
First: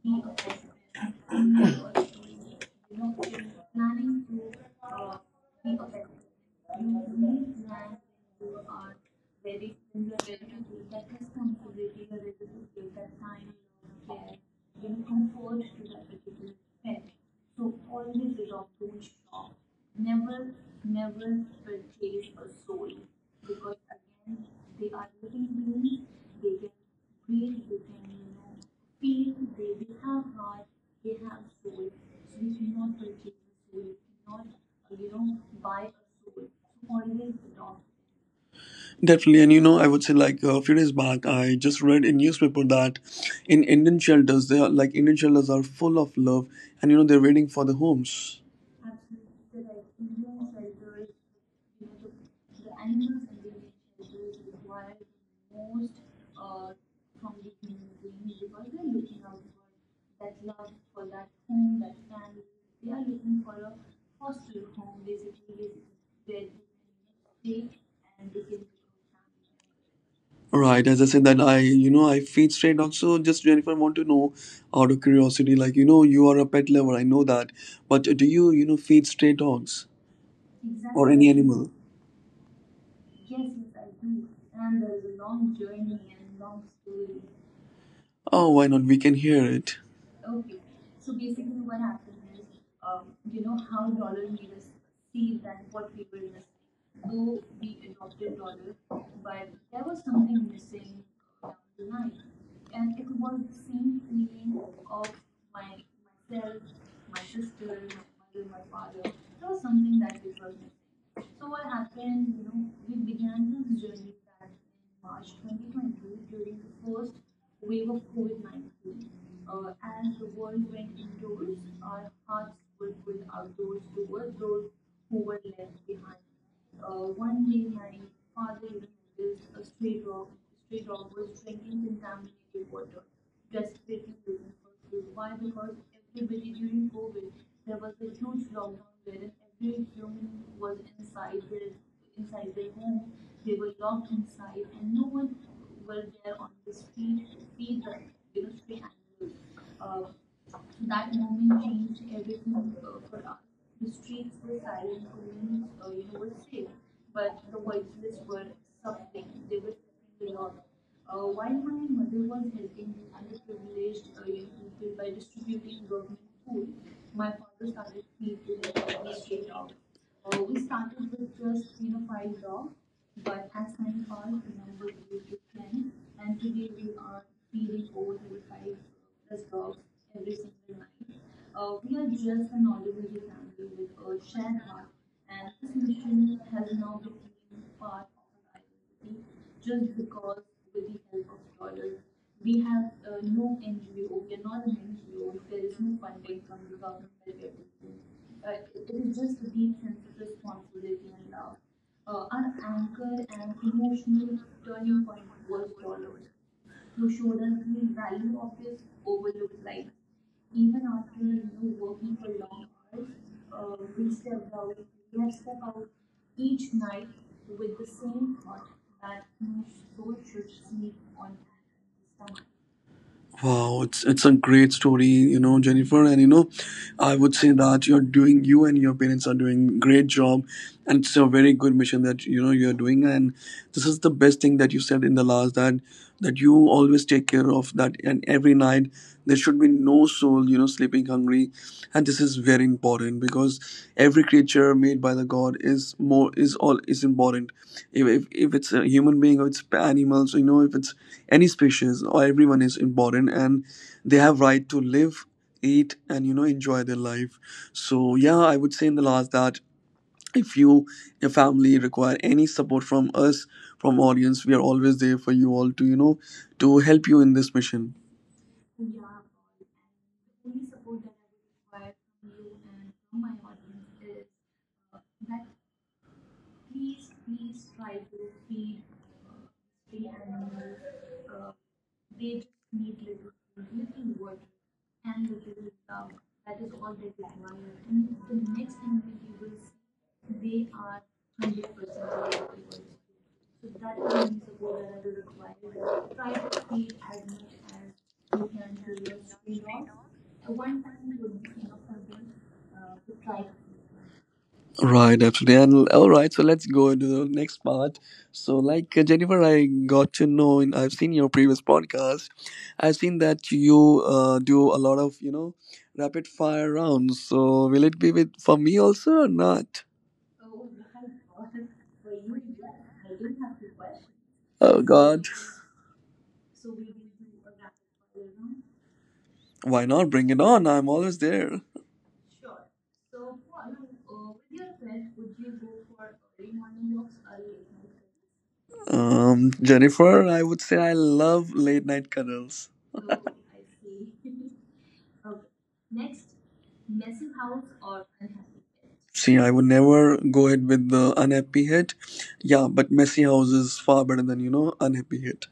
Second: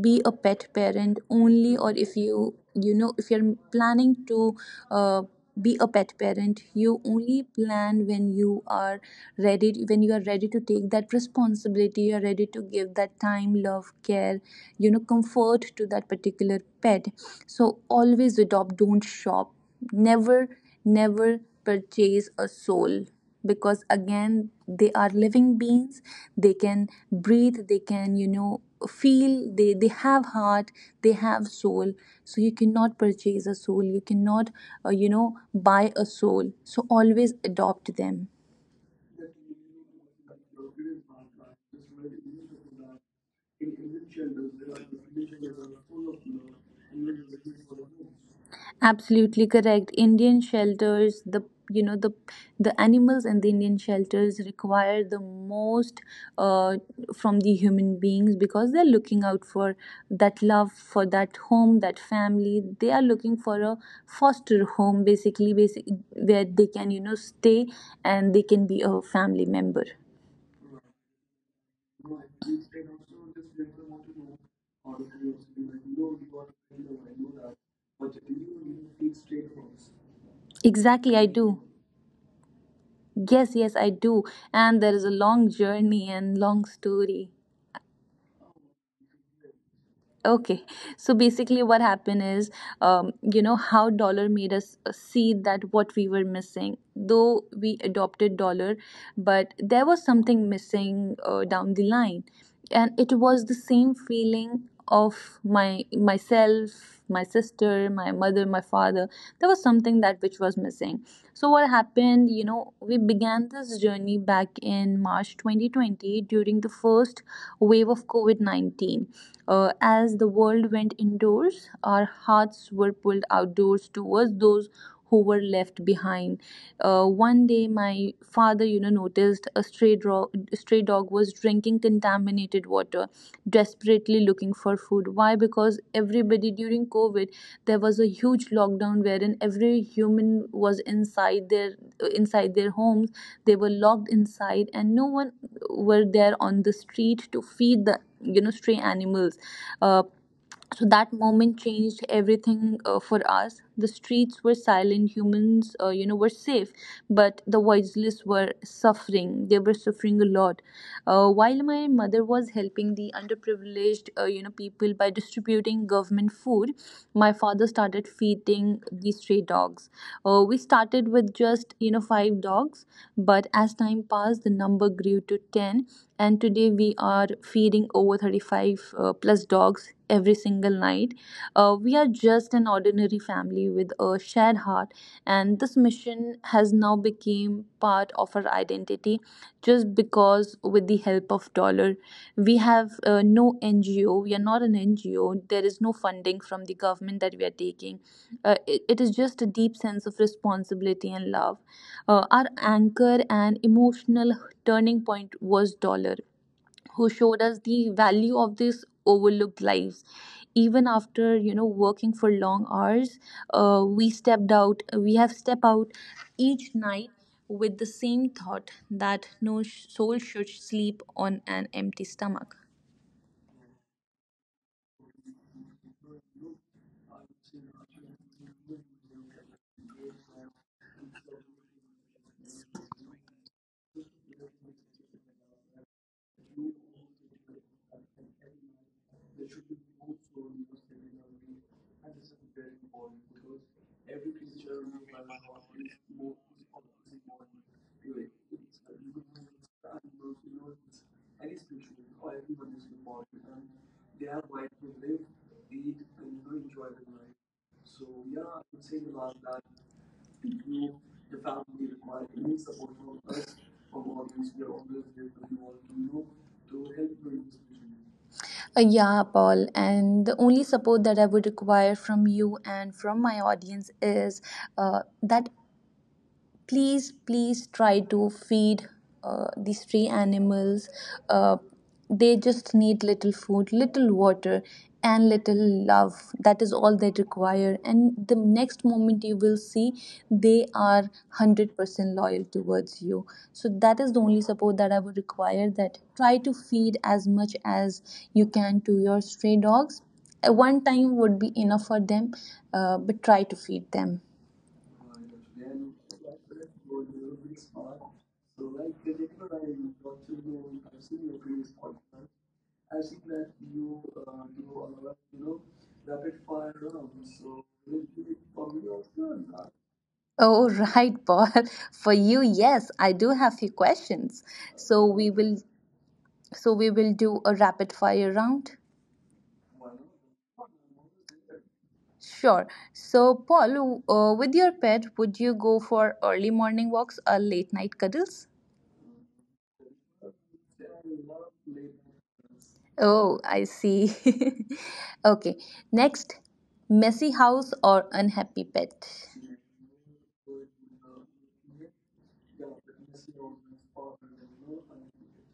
be a pet parent only, or if you, if you're planning to uh, be a pet parent, you only plan when you are ready, when you are ready to take that responsibility, you're ready to give that time, love, care, comfort to that particular pet. So always adopt, don't shop. Never purchase a soul, because again they are living beings. They can breathe, they can, feel. They have heart, they have soul. So you cannot purchase a soul. You cannot buy a soul. So always adopt them.
Definitely, and you know, I would say, like, a few days back, I just read in newspaper that in Indian shelters, they are like Indian shelters are full of love, and you know, they're waiting for the homes.
Absolutely correct. Indian shelters, you know the the animals in the Indian shelters require the most uh, from the human beings because they're looking out for that love, for that home, that family. They are looking for a foster home, basically, basic where they can stay and they can be a family member.
Right, as I said that I, you know, I feed straight. Also, just Jennifer, want to know out of curiosity, like, you know, you are a pet lover, I know that, but do you, you know, feed stray dogs or
Exactly, I
any
do.
animal?
Yes, yes, I do. And there is a long journey and long story.
Oh, why not? We can hear it.
Okay, so basically, what happened is, how dollar made us see that what we were missing. Though we adopted dollar, but there was something missing down the line, and it was the same feeling of my myself, my sister, my mother, my father. There was something that which was missing. So what happened? You know, we began this journey back in March 2020 during the first wave of COVID 19. As the world went indoors, our hearts were pulled outdoors towards those who were left behind. One day, my father, you know, noticed a stray dog. Stray dog was drinking contaminated water, desperately looking for food. Why? Because everybody during COVID, there was a huge lockdown wherein every human was inside their homes. They were locked inside and no one were there on the street to feed the stray animals. uh, so that moment changed everything. For us, the streets were silent. Humans, were safe, but the voiceless were suffering. They were suffering a lot. While my mother was helping the underprivileged, people by distributing government food, my father started feeding the stray dogs. We started with just 5 dogs, but as time passed, the number grew to 10, and today we are feeding over 35 plus dogs every single night. We are just an ordinary family with a shared heart, and this mission has now become part of our identity just because with the help of dollar, we have no NGO. We are not an NGO. There is no funding from the government that we are taking. It is just a deep sense of responsibility and love. Our anchor and emotional turning point was dollar, who showed us the value of these overlooked lives. Even after working for long hours, we have stepped out each night with the same thought that no sh- soul should sleep on an empty stomach.
Wow, it's a great story, you know, Jennifer. And you know, I would say that you and your parents are doing great job, and it's a very good mission that you know you're doing. And this is the best thing that you said in the last, that you always take care of that, and every night there should be no soul, you know, sleeping hungry. And this is very important, because every creature made by the God is all is important. If it's a human being or it's animals, you know, if it's any species, or everyone is important, and they have right to live, eat, and, you know, enjoy their life. So yeah, I would say in the last that if you, your family require any support from us, from audience, we are always there for you all to, you know, to help you in this mission.
Yeah, Paul. And the only support that I would require from you and from my audience is that please, please try to feed these 3 animals. uh, they just need little food, little water, and little love. That is all they require, and the next moment you will see they are 100% loyal towards you. So that is the only support that I would require, that try to feed as much as you can to your stray dogs. One time would be enough for them. But try to feed them.
Right, absolutely. And all right, so let's go into the next part. So, like, Jennifer, I got to know, and I've seen your previous podcast. I've seen that you do a lot of, you know, rapid fire rounds. So, will it be with for me also or not?
Oh, right, Paul. For you, yes, I do have few questions.
Oh
So we
God,
will so we will do a rapid fire round.
why not? Bring it on! I'm always there.
Sure. So, Paul, with your pet, would you go for early morning walks or late night cuddles?
Jennifer, I would say I love late night cuddles.
Oh, I see. Okay. Next, messy house or unhappy pet?
See, I would never go ahead with the unhappy hit. Yeah, but messy house is far better than, you know, unhappy hit.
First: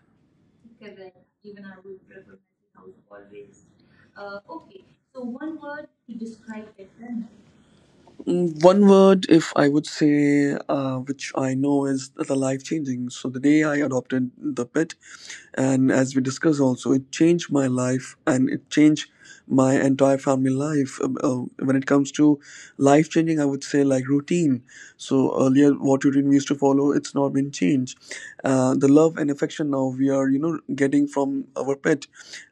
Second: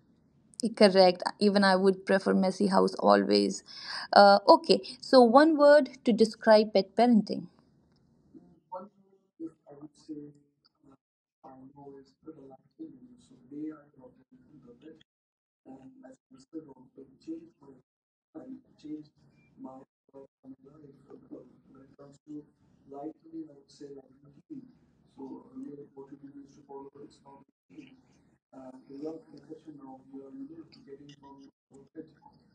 Correct. Even I would prefer messy house always. Okay. So, one word to describe pet parenting.
Mm, one word, if I would say, which I know is the life changing. So the day I adopted the pet, and as we discussed also, it changed my life and it changed my entire family life. When it comes to life changing, I would say like routine. So earlier, what routine we used to follow, it's not and change the love and affection now we are, you know, getting from our pet.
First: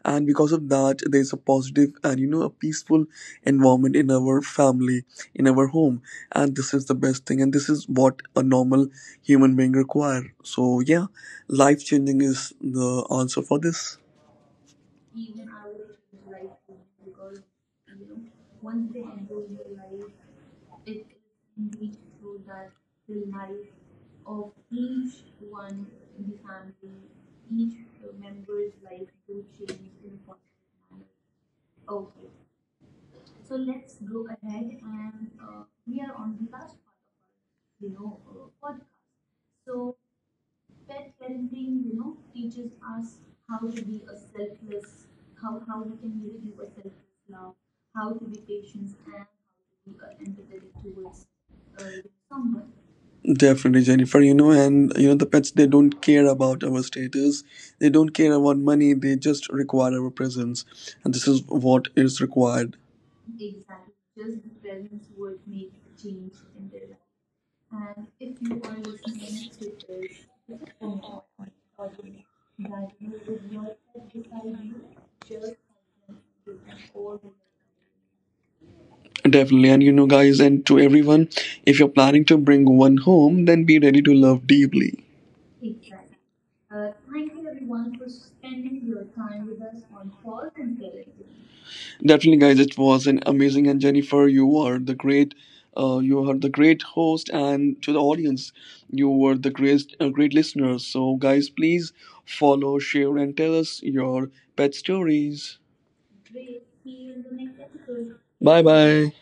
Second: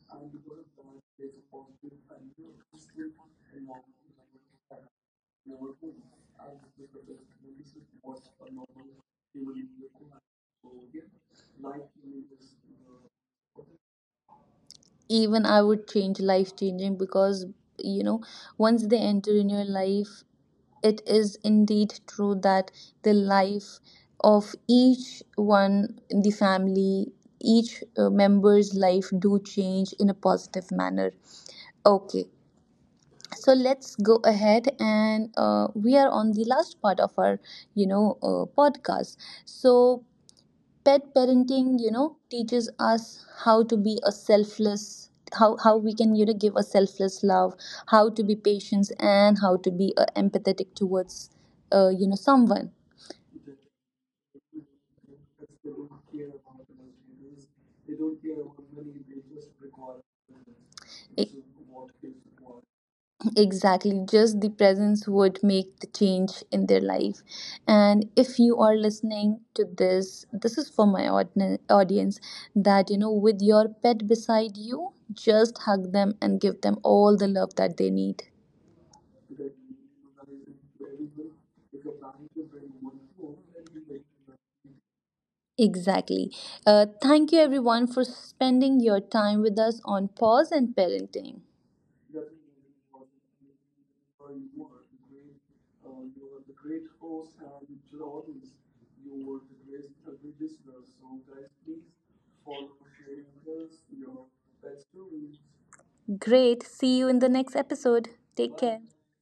And because of that, there's a positive and, you know, a peaceful environment in our family, in our home. And this is the best thing, and this is what a normal human being require. So yeah, life changing is the answer for this.
Even I would change life changing, because you know, once they enter in your life, it is indeed true that the life of each one in the family, each member's life do change in a positive manner. Okay, so let's go ahead, and we are on the last part of our podcast. So pet parenting, you know, teaches us how to be a selfless, how we can, you know, give a selfless love, how to be patient, and how to be empathetic towards someone.
Definitely, Jennifer. You know, and you know, the pets, they don't care about our status, they don't care about money, they just require our presence, and this
E-
is what is required.
exactly, just the presence would make the change in their life. And if you are listening to this, this is for my audience, that you know, with your pet beside you, just hug them and give them all the love that they need.
Definitely. And you know, guys, and to everyone, if you're planning to bring one home, then be ready to love deeply.
Exactly. Thank you, everyone, for spending your time with us on Pause and Parenting.
Definitely, guys, it was an amazing. And Jennifer, you are the great. You are the great host, and to the audience, you were the great, great listeners. So, guys, please follow, share, and tell us your pet stories.
Great. See you in the next episode. Take
Bye
care.
bye.